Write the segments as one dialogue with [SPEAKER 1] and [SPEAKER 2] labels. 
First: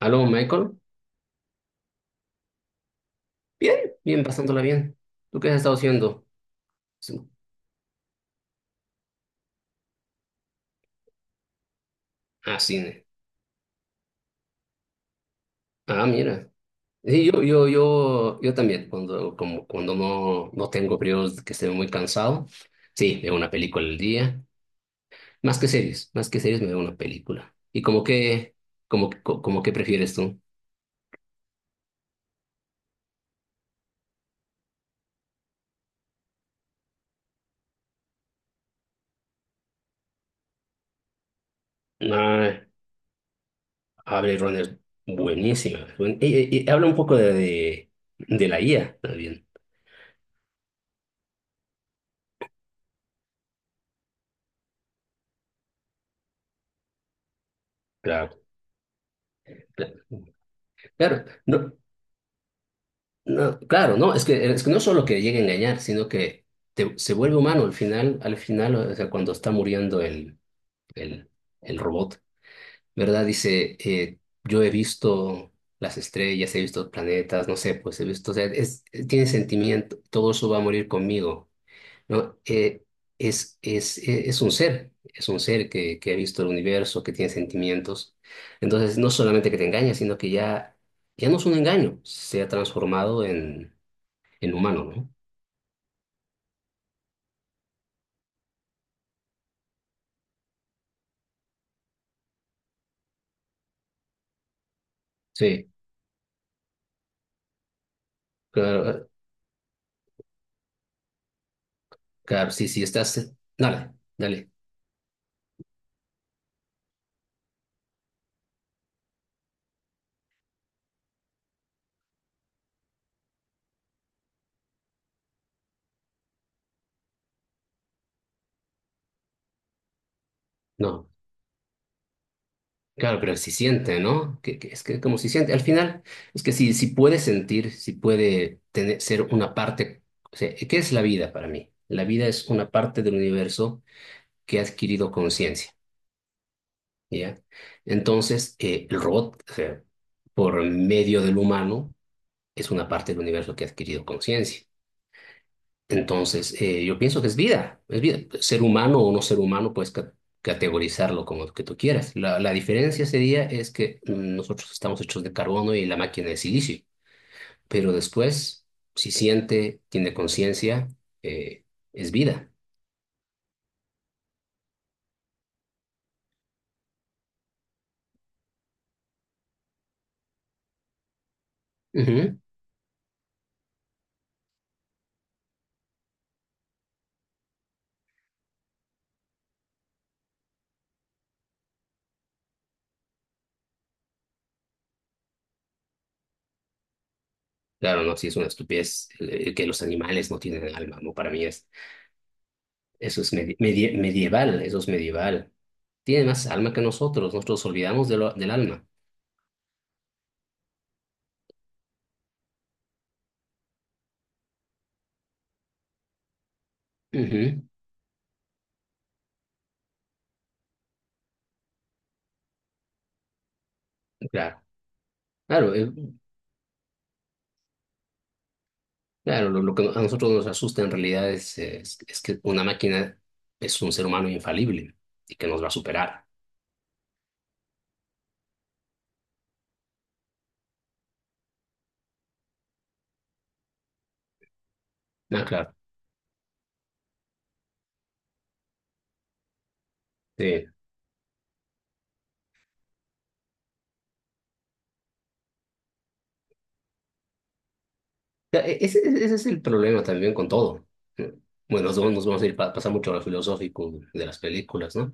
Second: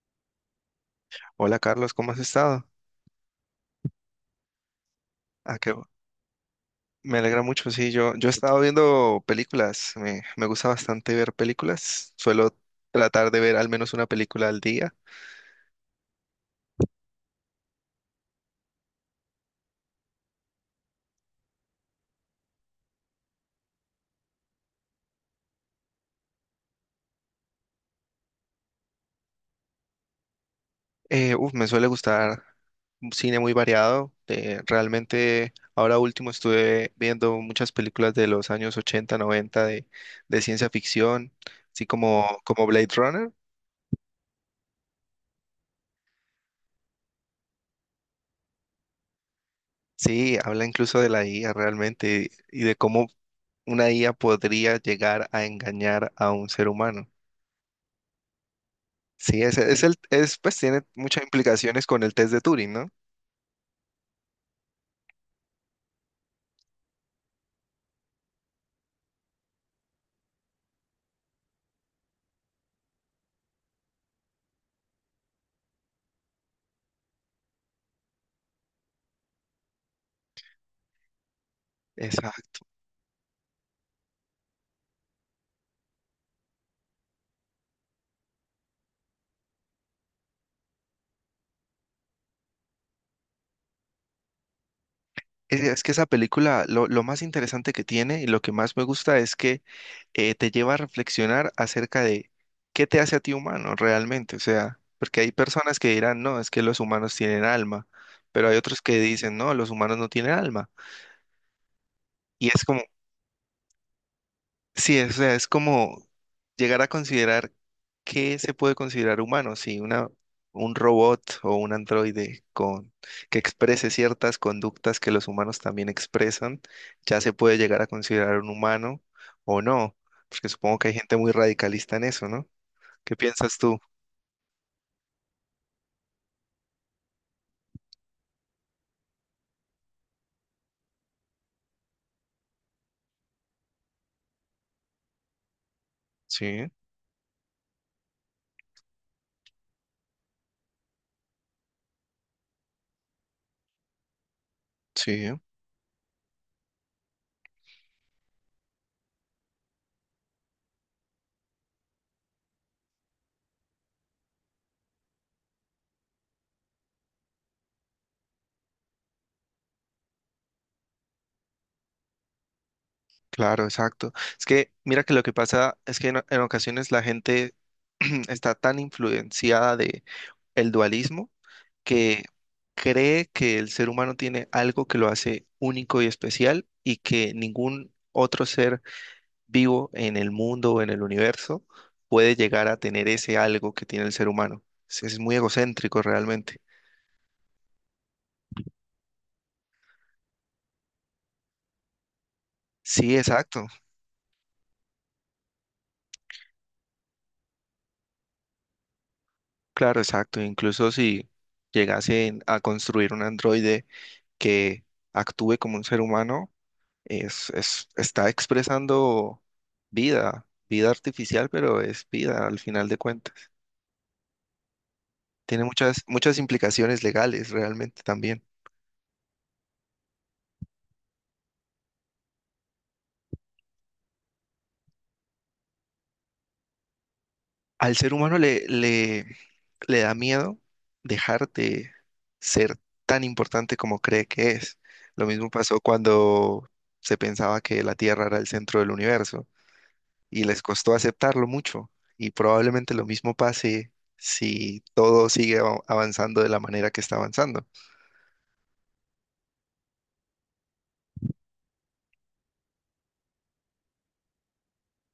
[SPEAKER 1] Aló, Michael.
[SPEAKER 2] Hola Carlos, ¿cómo has estado?
[SPEAKER 1] Bien, bien, pasándola bien. ¿Tú qué has
[SPEAKER 2] Ah, qué
[SPEAKER 1] estado
[SPEAKER 2] bu-
[SPEAKER 1] haciendo?
[SPEAKER 2] me
[SPEAKER 1] Sí.
[SPEAKER 2] alegra mucho, sí, yo he estado viendo películas, me gusta bastante ver películas, suelo
[SPEAKER 1] Ah, cine.
[SPEAKER 2] tratar de ver al menos una película al día.
[SPEAKER 1] Ah, mira. Sí, yo también, cuando, como, cuando no tengo periodos que esté muy cansado, sí, veo una película al día. Más que series me veo una película. ¿Y como que, como, como que prefieres tú?
[SPEAKER 2] Uf, me suele gustar un cine muy variado, realmente ahora último estuve viendo muchas películas de los años 80, 90 de ciencia ficción, así como,
[SPEAKER 1] Ah,
[SPEAKER 2] como Blade Runner,
[SPEAKER 1] Blade Runner, buenísima. Y, y habla un poco de la IA también.
[SPEAKER 2] sí, habla incluso de la IA realmente y de cómo una IA podría llegar a engañar a un ser humano.
[SPEAKER 1] Claro.
[SPEAKER 2] Sí,
[SPEAKER 1] Claro,
[SPEAKER 2] pues tiene muchas
[SPEAKER 1] claro, no.
[SPEAKER 2] implicaciones con el test de Turing, ¿no?
[SPEAKER 1] No, claro, no, es que no solo que llegue a engañar, sino que se vuelve humano al final, o sea, cuando está muriendo el, el robot, ¿verdad? Dice, yo he visto las estrellas, he visto planetas, no sé, pues he visto, o sea, es, tiene sentimiento, todo eso va a morir conmigo, ¿no?
[SPEAKER 2] Exacto.
[SPEAKER 1] Es, es un ser que ha visto el universo, que tiene sentimientos. Entonces, no solamente que te engaña, sino que ya, ya no es un engaño, se ha transformado en humano, ¿no?
[SPEAKER 2] Es que esa película, lo más interesante que tiene y lo que más me gusta es que te lleva a reflexionar acerca de qué te hace a ti humano realmente. O sea, porque hay
[SPEAKER 1] Sí,
[SPEAKER 2] personas que dirán, no, es que los humanos tienen alma, pero hay otros que
[SPEAKER 1] claro,
[SPEAKER 2] dicen, no, los humanos no tienen alma. Y
[SPEAKER 1] claro,
[SPEAKER 2] es
[SPEAKER 1] sí,
[SPEAKER 2] como
[SPEAKER 1] sí, estás, dale, dale,
[SPEAKER 2] Sí, o sea, es como llegar a considerar qué se puede considerar humano, si un robot o un androide con, que exprese ciertas conductas que los humanos también expresan, ya se puede llegar a considerar un humano o no, porque supongo que hay
[SPEAKER 1] no,
[SPEAKER 2] gente muy radicalista en eso, ¿no? ¿Qué
[SPEAKER 1] claro, pero si
[SPEAKER 2] piensas tú?
[SPEAKER 1] siente, ¿no? Que es que como si siente, al final, es que si, si puede sentir, si puede tener, ser una parte, o sea, ¿qué es la vida para mí? La vida es una parte del universo que ha adquirido conciencia,
[SPEAKER 2] Sí,
[SPEAKER 1] ¿ya? Entonces, el robot, o sea, por medio del humano, es una parte del universo que ha adquirido conciencia.
[SPEAKER 2] sí,
[SPEAKER 1] Entonces, yo pienso que es vida, es vida. Ser humano o no ser humano, puedes categorizarlo como que tú quieras. La diferencia sería es que nosotros estamos hechos de carbono y la máquina de silicio, pero después, si siente, tiene conciencia, eh, es vida.
[SPEAKER 2] claro, exacto. Es que mira que lo que pasa es que en ocasiones la gente está tan influenciada de el dualismo que
[SPEAKER 1] Ujú.
[SPEAKER 2] cree que el ser humano tiene algo que lo hace único y especial y que ningún otro ser vivo en el mundo o en el universo puede llegar a tener ese algo que tiene el ser humano. Es muy egocéntrico realmente.
[SPEAKER 1] Claro, no, si es una estupidez que los animales no tienen alma, ¿no? Para mí es,
[SPEAKER 2] Sí,
[SPEAKER 1] eso es
[SPEAKER 2] exacto.
[SPEAKER 1] medieval, eso es medieval. Tiene más alma que nosotros olvidamos de del alma.
[SPEAKER 2] Claro, exacto. Incluso si llegasen a construir un androide que actúe como un ser humano,
[SPEAKER 1] Ujú.
[SPEAKER 2] está expresando vida, vida artificial, pero es vida al final de cuentas.
[SPEAKER 1] Claro.
[SPEAKER 2] Tiene
[SPEAKER 1] Claro,
[SPEAKER 2] muchas, muchas implicaciones legales realmente también.
[SPEAKER 1] claro, lo que a nosotros nos asusta en realidad es que una máquina es un ser humano infalible y que nos va a superar.
[SPEAKER 2] Al ser humano le da miedo dejar de ser tan importante como cree que es. Lo
[SPEAKER 1] Ah,
[SPEAKER 2] mismo
[SPEAKER 1] claro.
[SPEAKER 2] pasó cuando se pensaba que la Tierra era el centro del universo y les
[SPEAKER 1] Sí.
[SPEAKER 2] costó aceptarlo mucho. Y probablemente lo mismo pase si todo sigue avanzando de la manera que está avanzando.
[SPEAKER 1] Ya, ese, ese es el problema también con todo. Bueno, nos vamos a ir pasar mucho a lo filosófico de las películas, ¿no?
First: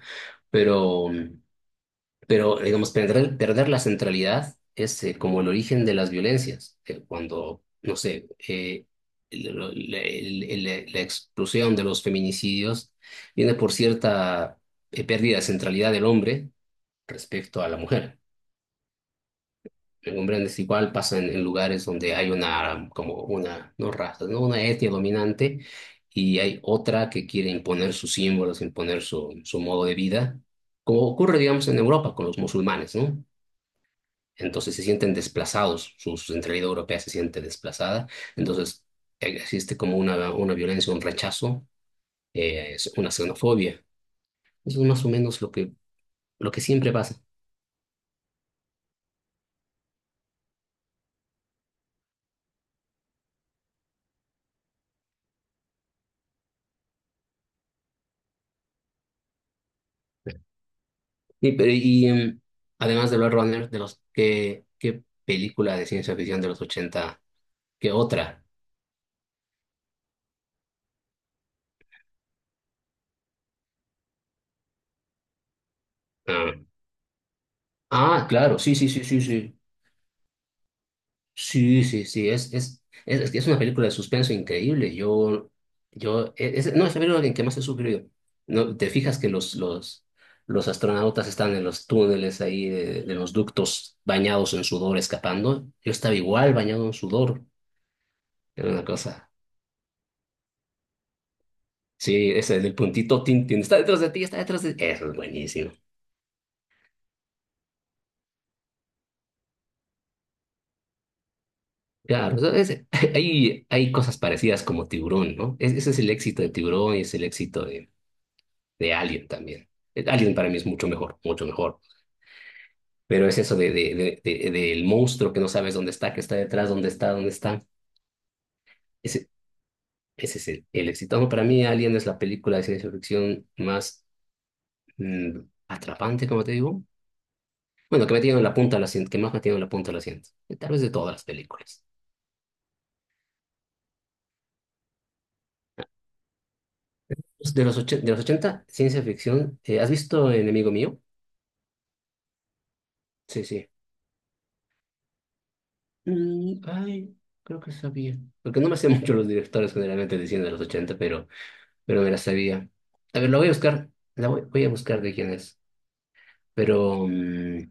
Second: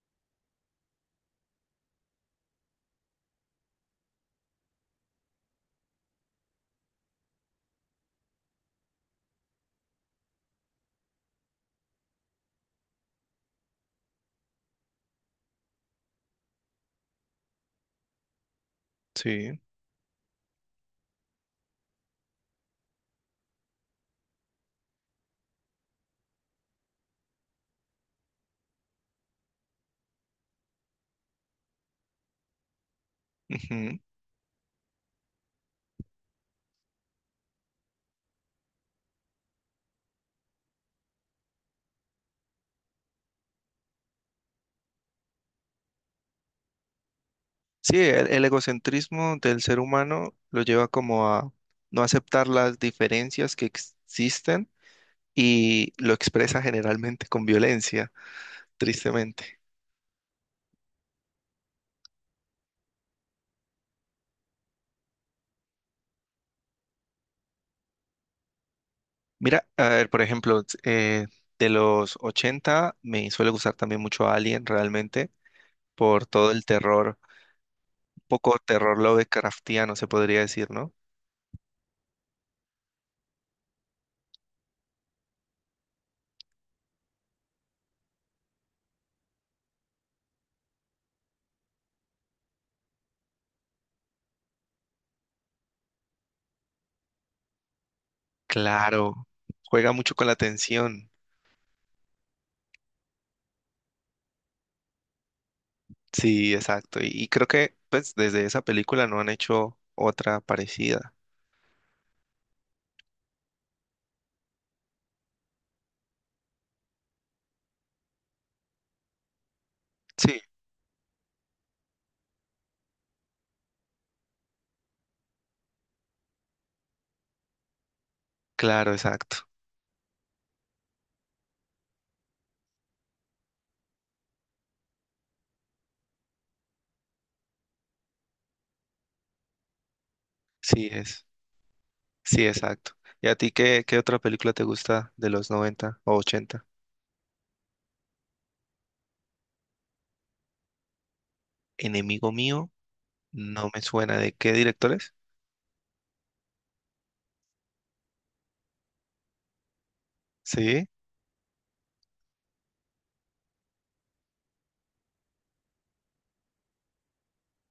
[SPEAKER 1] Pero, pero, digamos, perder, perder la centralidad es como el origen de las violencias. Cuando, no sé, el- el- la explosión de los feminicidios viene por cierta pérdida de centralidad del hombre respecto a la mujer.
[SPEAKER 2] Sí.
[SPEAKER 1] El hombre es igual pasa en lugares donde hay una, como una, no raza, ¿no? Una etnia dominante y hay otra que quiere imponer sus símbolos, imponer su, su modo de vida, como ocurre, digamos, en Europa con los musulmanes, ¿no?
[SPEAKER 2] Ujú.
[SPEAKER 1] Entonces se sienten desplazados, su centralidad europea se siente desplazada. Entonces existe como una violencia, un rechazo, es una xenofobia. Eso es más o menos lo que siempre pasa.
[SPEAKER 2] Sí, el egocentrismo del ser humano lo lleva como a no aceptar las diferencias que existen y lo expresa generalmente con violencia, tristemente.
[SPEAKER 1] Y, y además de Blade Runner, de los, ¿qué, qué película de ciencia ficción de los 80 ¿Qué otra?
[SPEAKER 2] Mira, a ver, por ejemplo, de los 80 me suele gustar también mucho Alien realmente por todo
[SPEAKER 1] Ah,
[SPEAKER 2] el terror, un
[SPEAKER 1] ah,
[SPEAKER 2] poco
[SPEAKER 1] claro, sí, sí,
[SPEAKER 2] terror
[SPEAKER 1] sí, sí, sí.
[SPEAKER 2] Lovecraftiano se podría decir, ¿no?
[SPEAKER 1] Sí, sí, sí, es que es una película de suspenso increíble. Yo, es, no, es la película en que más he sufrido. No, te fijas que los astronautas están en los túneles ahí de los ductos bañados en sudor escapando. Yo estaba igual bañado en sudor. Era una
[SPEAKER 2] Claro,
[SPEAKER 1] cosa.
[SPEAKER 2] juega mucho con la tensión.
[SPEAKER 1] Sí, ese del puntito tin, tin, está detrás de ti, está detrás de ti. Eso es buenísimo.
[SPEAKER 2] Sí, exacto. Y creo que pues desde esa película no han hecho otra parecida.
[SPEAKER 1] Claro, hay cosas parecidas como Tiburón, ¿no? Ese es el éxito de Tiburón y es el éxito de Alien también. Alien
[SPEAKER 2] Sí,
[SPEAKER 1] para mí es mucho mejor, mucho mejor. Pero es eso de, del monstruo que no sabes dónde está, que está detrás, dónde está, dónde está.
[SPEAKER 2] claro,
[SPEAKER 1] Ese,
[SPEAKER 2] exacto.
[SPEAKER 1] ese es el éxito. No, para mí Alien es la película de ciencia ficción más mm, atrapante, como te digo. Bueno, que me tiene en la punta del asiento, que más me tiene en la punta del asiento. Tal vez
[SPEAKER 2] Sí
[SPEAKER 1] de todas las
[SPEAKER 2] es.
[SPEAKER 1] películas.
[SPEAKER 2] Sí, exacto. ¿Y a ti qué otra película te gusta de los 90 o ochenta?
[SPEAKER 1] Pues de los, de los 80 ciencia ficción. ¿Eh, has visto Enemigo Mío?
[SPEAKER 2] Enemigo mío,
[SPEAKER 1] Sí, sí.
[SPEAKER 2] no me suena. ¿De qué directores?
[SPEAKER 1] Ay, creo que sabía. Porque no me sé mucho los directores generalmente diciendo de los
[SPEAKER 2] Sí,
[SPEAKER 1] 80 pero me la sabía. A ver, la voy a buscar, la voy, voy a buscar de quién es. Pero,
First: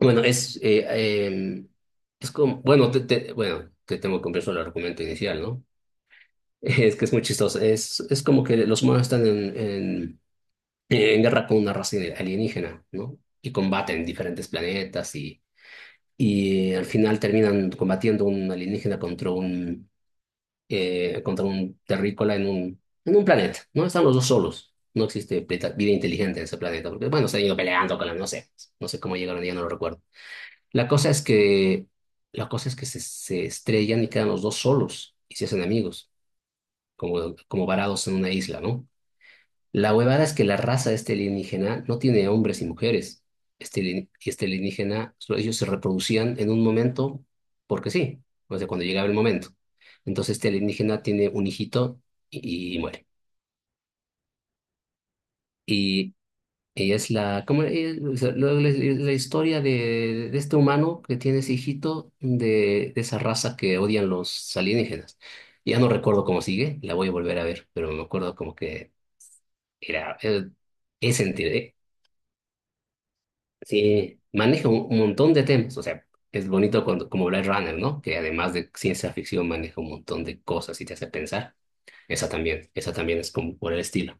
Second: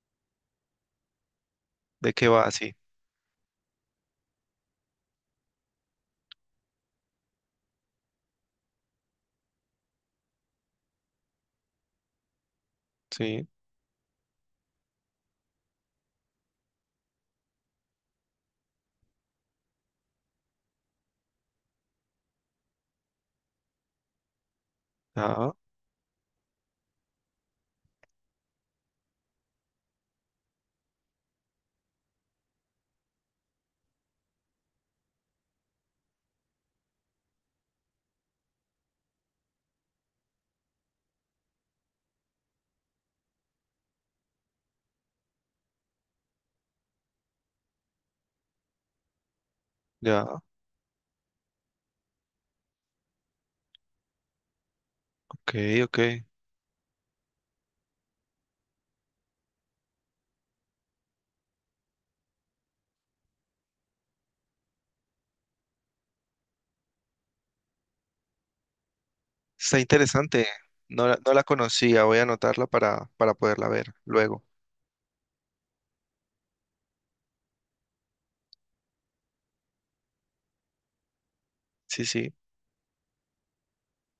[SPEAKER 1] bueno, es, em,
[SPEAKER 2] ¿de qué
[SPEAKER 1] es
[SPEAKER 2] va?
[SPEAKER 1] como,
[SPEAKER 2] Sí,
[SPEAKER 1] bueno, te, bueno, te tengo que comprar solo el argumento inicial, ¿no? Es que es muy chistoso. Es como que los humanos están en guerra con una raza alienígena, ¿no?
[SPEAKER 2] sí.
[SPEAKER 1] Y combaten diferentes planetas y al final terminan combatiendo un alienígena contra un terrícola en un planeta, ¿no? Están los dos solos. No existe
[SPEAKER 2] Ah,
[SPEAKER 1] vida inteligente en ese planeta, porque, bueno, se han ido peleando con la, no sé, no sé cómo llegaron, ya no lo recuerdo. La cosa es que, la cosa es que se estrellan y quedan los dos solos y se hacen amigos, como, como varados en una isla, ¿no? La huevada es que la raza de este alienígena no tiene hombres y mujeres. Este, y este alienígena, ellos se reproducían en un momento porque sí, o sea, cuando llegaba el momento. Entonces
[SPEAKER 2] ya,
[SPEAKER 1] este alienígena tiene un hijito y muere.
[SPEAKER 2] ok, ok.
[SPEAKER 1] Y, y es la, ¿cómo, o sea, la, la historia de este humano que tiene ese hijito de esa raza que odian los alienígenas. Ya no recuerdo cómo sigue, la voy a volver a ver, pero me acuerdo como que
[SPEAKER 2] Está
[SPEAKER 1] era...
[SPEAKER 2] interesante. No,
[SPEAKER 1] es.
[SPEAKER 2] no la conocía, voy a anotarla para poderla ver
[SPEAKER 1] Sí,
[SPEAKER 2] luego.
[SPEAKER 1] maneja un montón de temas. O sea, es bonito cuando, como Blade Runner, ¿no? Que además de ciencia ficción maneja un montón de cosas y te hace pensar.
[SPEAKER 2] Sí, sí.
[SPEAKER 1] Esa también es como por el estilo.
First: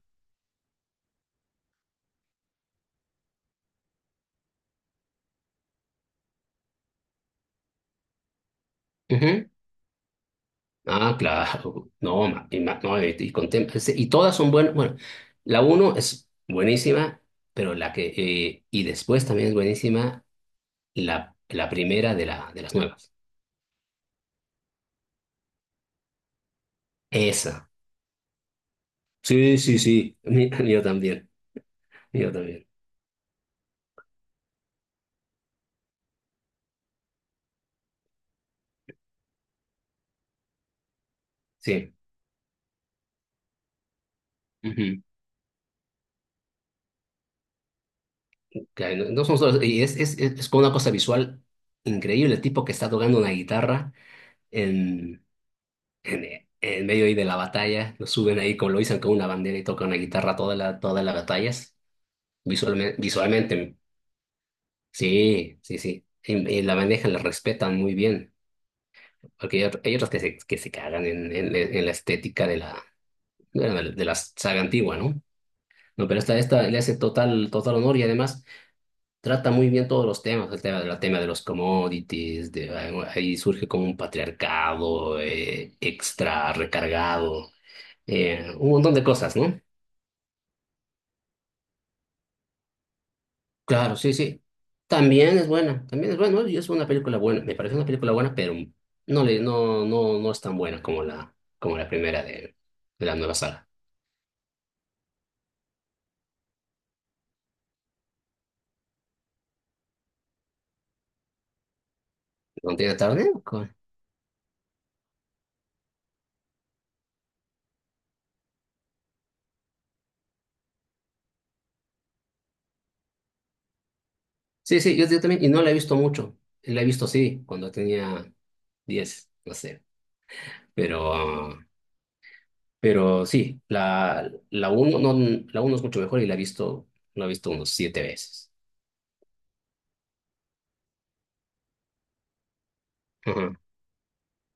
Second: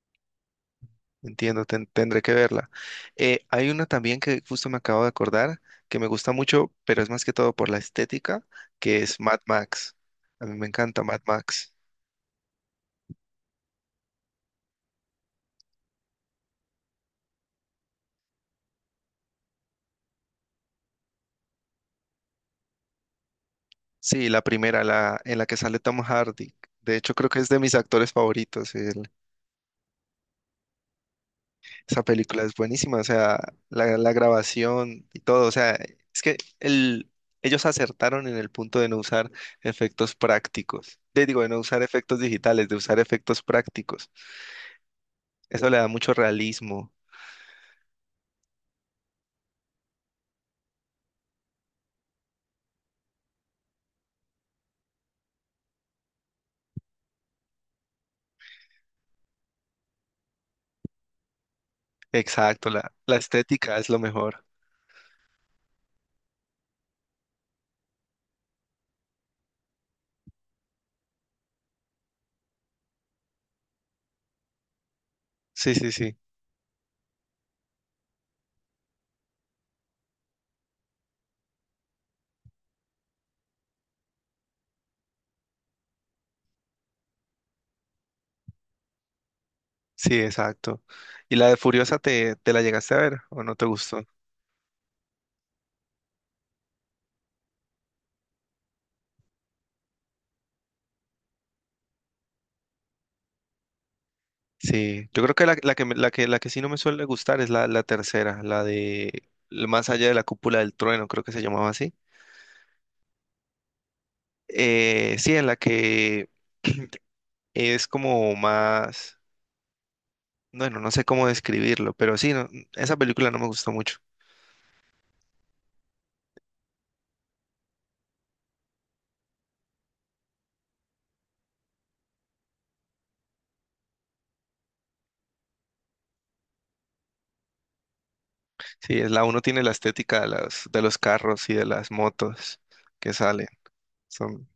[SPEAKER 2] Entiendo, tendré que verla. Hay una también que justo me acabo de acordar, que me gusta mucho, pero es más que todo por la estética, que es Mad
[SPEAKER 1] Ujú.
[SPEAKER 2] Max. A mí me encanta
[SPEAKER 1] Ah,
[SPEAKER 2] Mad Max.
[SPEAKER 1] claro. No, y, no, y con y todas son buenas. Bueno, la uno es buenísima, pero la que... y después también es buenísima la, la primera de, la, de las nuevas.
[SPEAKER 2] Sí, la primera, la en la que sale Tom Hardy. De hecho, creo que es de
[SPEAKER 1] Esa.
[SPEAKER 2] mis actores favoritos. el-
[SPEAKER 1] Sí, sí, sí. Yo también.
[SPEAKER 2] esa
[SPEAKER 1] Yo
[SPEAKER 2] película es
[SPEAKER 1] también.
[SPEAKER 2] buenísima, o sea, la grabación y todo. O sea, es que ellos acertaron en el punto de no usar efectos prácticos. De, digo, de no usar
[SPEAKER 1] Sí.
[SPEAKER 2] efectos digitales, de usar efectos prácticos.
[SPEAKER 1] Ujú.
[SPEAKER 2] Eso le da mucho realismo.
[SPEAKER 1] Que no, no son solo, y es como una cosa visual increíble, el tipo que está tocando una guitarra en, en medio ahí de la batalla, lo suben ahí, como lo dicen con una bandera y toca una guitarra toda la, todas las batallas,
[SPEAKER 2] Exacto, la,
[SPEAKER 1] visualmente,
[SPEAKER 2] la estética
[SPEAKER 1] visualmente,
[SPEAKER 2] es lo mejor.
[SPEAKER 1] sí, sí, sí, y la manejan, la respetan muy bien, porque hay, hay otros que se cagan en la estética de la, bueno, de la saga antigua, ¿no?
[SPEAKER 2] Sí, sí,
[SPEAKER 1] No,
[SPEAKER 2] sí.
[SPEAKER 1] pero esta le hace total, total honor y además... trata muy bien todos los temas, el tema de los commodities, de, bueno, ahí surge como un patriarcado extra recargado, un montón de cosas, ¿no?
[SPEAKER 2] Sí, exacto. ¿Y la de Furiosa te la llegaste a ver o no te
[SPEAKER 1] Claro,
[SPEAKER 2] gustó?
[SPEAKER 1] sí, sí. También es buena, ¿no? Y es una película buena, me parece una película buena, pero no, le, no, no, no es tan buena como la primera de la nueva saga.
[SPEAKER 2] Sí, yo creo que la que sí no me suele gustar es la tercera, la de el Más allá de la cúpula del trueno, creo que se llamaba así.
[SPEAKER 1] ¿No tiene tarde? ¿Cómo?
[SPEAKER 2] Sí, en la que es como más, bueno, no sé cómo describirlo, pero sí, esa película no me gustó mucho.
[SPEAKER 1] Sí, sí, yo también, y no la he visto mucho, la he visto sí, cuando tenía 10 no sé, pero... Pero sí, la uno, no, la uno es mucho mejor y la he visto unos 7 veces.
[SPEAKER 2] Sí, es la uno tiene la estética de de los carros y de las motos que salen.
[SPEAKER 1] Ajá.
[SPEAKER 2] Son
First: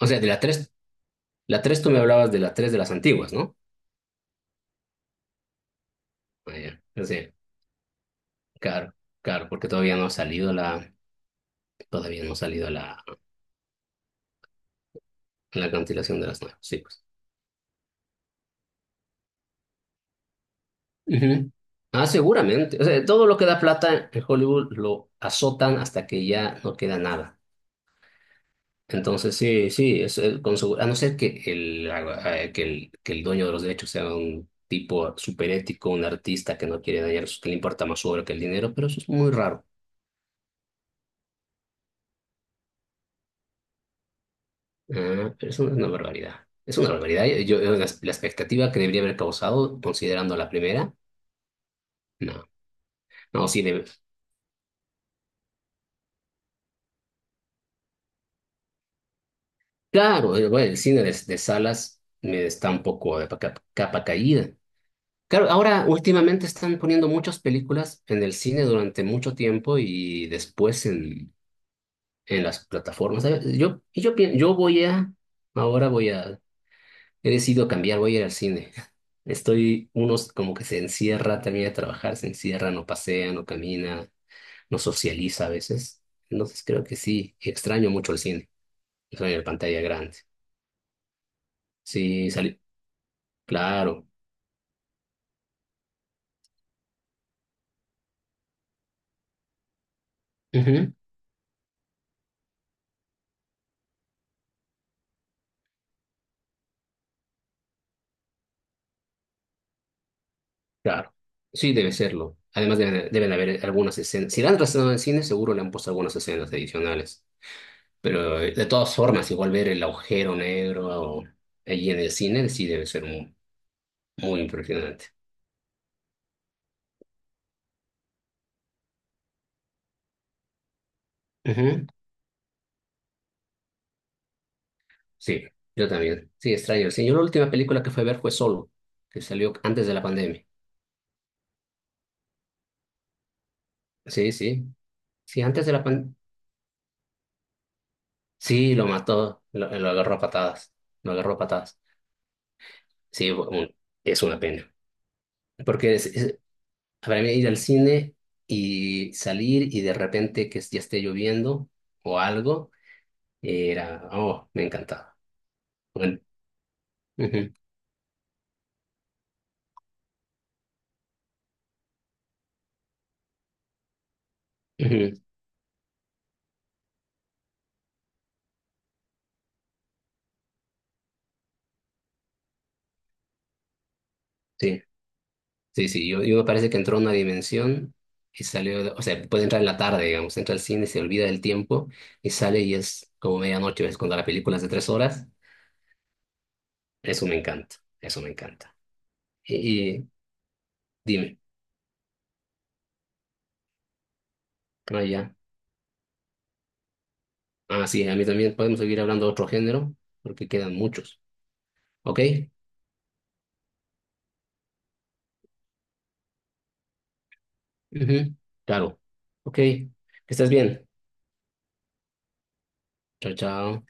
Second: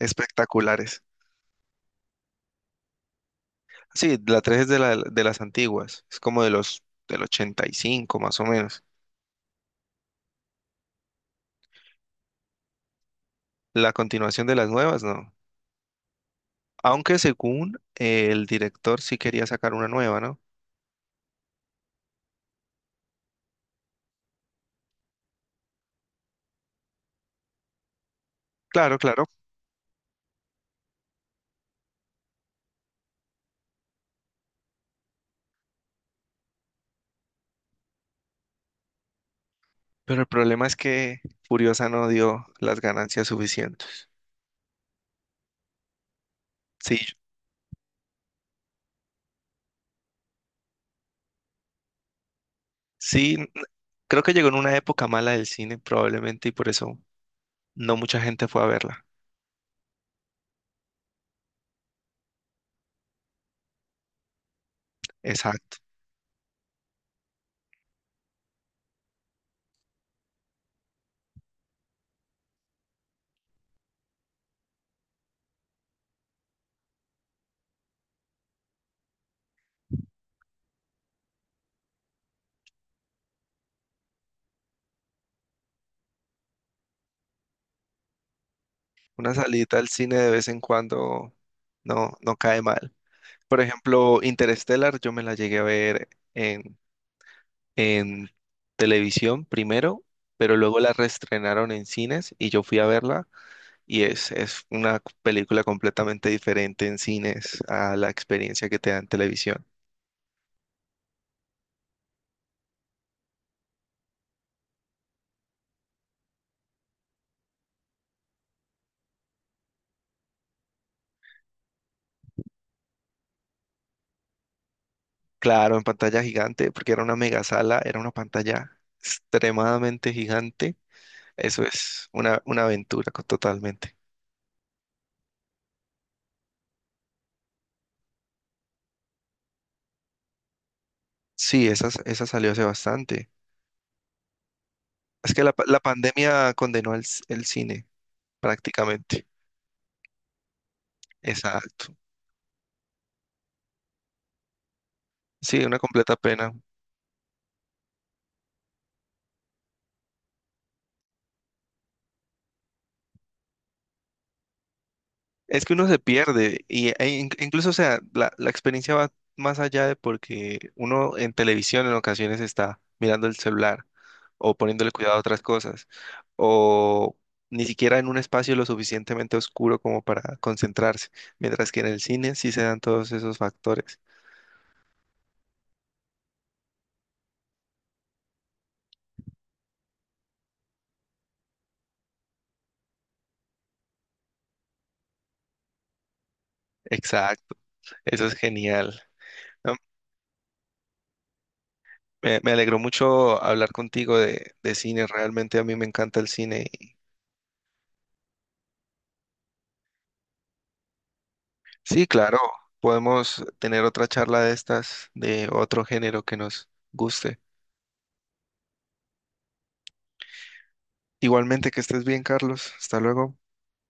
[SPEAKER 1] O sea, de la tres tú me hablabas de la tres de las antiguas, ¿no?
[SPEAKER 2] Sí, la 3 es de las antiguas, es como de
[SPEAKER 1] Ah,
[SPEAKER 2] los
[SPEAKER 1] ya. O
[SPEAKER 2] del
[SPEAKER 1] sea,
[SPEAKER 2] 85 más o menos.
[SPEAKER 1] claro, claro, porque todavía no ha salido la, todavía no ha salido la,
[SPEAKER 2] La continuación de las nuevas, no.
[SPEAKER 1] la cancelación de las nuevas, sí, pues.
[SPEAKER 2] Aunque según el director sí quería sacar una nueva, ¿no?
[SPEAKER 1] Ujú. Ah, seguramente. O sea, todo lo que da plata en Hollywood lo azotan hasta que ya no queda nada.
[SPEAKER 2] Claro, claro.
[SPEAKER 1] Entonces, sí, sí, es, con a no ser que el, que el, que el dueño de los derechos sea un tipo superético, un artista que no quiere dañar, que le importa más su obra que el dinero, pero eso es muy raro.
[SPEAKER 2] Pero el problema es que Furiosa no dio las ganancias suficientes.
[SPEAKER 1] Ah, pero eso es una barbaridad. Es una
[SPEAKER 2] Sí,
[SPEAKER 1] barbaridad. Yo, la, la expectativa que debería haber causado, considerando la primera, no.
[SPEAKER 2] sí,
[SPEAKER 1] No, sí,
[SPEAKER 2] creo que llegó en una época mala del cine probablemente y por eso no mucha gente fue a verla.
[SPEAKER 1] claro, bueno, el cine de salas me está un poco de capa caída. Claro,
[SPEAKER 2] Exacto.
[SPEAKER 1] ahora últimamente están poniendo muchas películas en el cine durante mucho tiempo y después en las plataformas. ¿Sabes? Yo, y yo, yo voy a, ahora voy a, he decidido cambiar, voy a ir al cine. Estoy, unos como que se encierra, termina de trabajar, se encierra, no pasea, no camina, no socializa a veces. Entonces creo que sí, extraño mucho el cine,
[SPEAKER 2] Una
[SPEAKER 1] extraño la
[SPEAKER 2] salidita
[SPEAKER 1] pantalla
[SPEAKER 2] al cine
[SPEAKER 1] grande.
[SPEAKER 2] de vez en cuando no,
[SPEAKER 1] Sí,
[SPEAKER 2] no
[SPEAKER 1] salí,
[SPEAKER 2] cae mal. Por
[SPEAKER 1] claro,
[SPEAKER 2] ejemplo, Interstellar, yo me la llegué a ver en, televisión primero, pero luego
[SPEAKER 1] ujú,
[SPEAKER 2] la reestrenaron en cines y yo fui a verla y es una película completamente diferente en cines a la experiencia que te da en televisión.
[SPEAKER 1] claro, sí debe serlo. Además deben, deben haber algunas escenas. Si la han trasladado al cine, seguro le han puesto algunas escenas adicionales. Pero de todas formas, igual ver el agujero negro allí en el cine sí debe ser muy, muy impresionante.
[SPEAKER 2] Claro, en pantalla gigante, porque era una mega sala, era una pantalla extremadamente gigante. Eso
[SPEAKER 1] Ujú.
[SPEAKER 2] es una aventura totalmente.
[SPEAKER 1] Sí, yo también. Sí, extraño. Sí, yo la última película que fue a ver fue Solo, que salió antes de la pandemia.
[SPEAKER 2] Sí, esa salió hace bastante.
[SPEAKER 1] Sí, sí.
[SPEAKER 2] Es
[SPEAKER 1] Sí,
[SPEAKER 2] que
[SPEAKER 1] antes de
[SPEAKER 2] la
[SPEAKER 1] la pandemia.
[SPEAKER 2] pandemia condenó el cine
[SPEAKER 1] Sí, lo
[SPEAKER 2] prácticamente.
[SPEAKER 1] mató, lo agarró a patadas. Lo agarró a patadas.
[SPEAKER 2] Exacto.
[SPEAKER 1] Sí, es una pena.
[SPEAKER 2] Sí, una
[SPEAKER 1] Porque es,
[SPEAKER 2] completa pena.
[SPEAKER 1] para mí ir al cine y salir y de repente que ya esté lloviendo o algo, era, oh, me encantaba.
[SPEAKER 2] Es que uno se pierde y e
[SPEAKER 1] Ujú,
[SPEAKER 2] incluso, o sea, la experiencia va más allá de porque uno en televisión en ocasiones está mirando el celular o poniéndole cuidado
[SPEAKER 1] ujú.
[SPEAKER 2] a otras cosas o ni siquiera en un espacio lo suficientemente oscuro como para concentrarse, mientras que en el cine sí se dan todos esos factores.
[SPEAKER 1] Sí, sí, sí. Yo me parece que entró a una dimensión y salió, o sea, puede entrar en la tarde, digamos, entra al cine, se olvida del tiempo y sale y es como medianoche, es cuando la película es de 3 horas. Eso me
[SPEAKER 2] Exacto.
[SPEAKER 1] encanta, eso
[SPEAKER 2] Eso
[SPEAKER 1] me
[SPEAKER 2] es
[SPEAKER 1] encanta.
[SPEAKER 2] genial. No,
[SPEAKER 1] Y dime,
[SPEAKER 2] me alegró mucho hablar contigo de
[SPEAKER 1] ah,
[SPEAKER 2] cine.
[SPEAKER 1] ya.
[SPEAKER 2] Realmente a mí me encanta el cine.
[SPEAKER 1] Ah, sí, a mí también podemos seguir hablando de otro género porque quedan muchos.
[SPEAKER 2] Sí,
[SPEAKER 1] ¿Ok?
[SPEAKER 2] claro, podemos tener otra charla de estas, de otro género que nos guste.
[SPEAKER 1] Ujú, claro. Ok, que estés bien.
[SPEAKER 2] Igualmente que estés bien, Carlos. Hasta
[SPEAKER 1] Chao,
[SPEAKER 2] luego.
[SPEAKER 1] chao.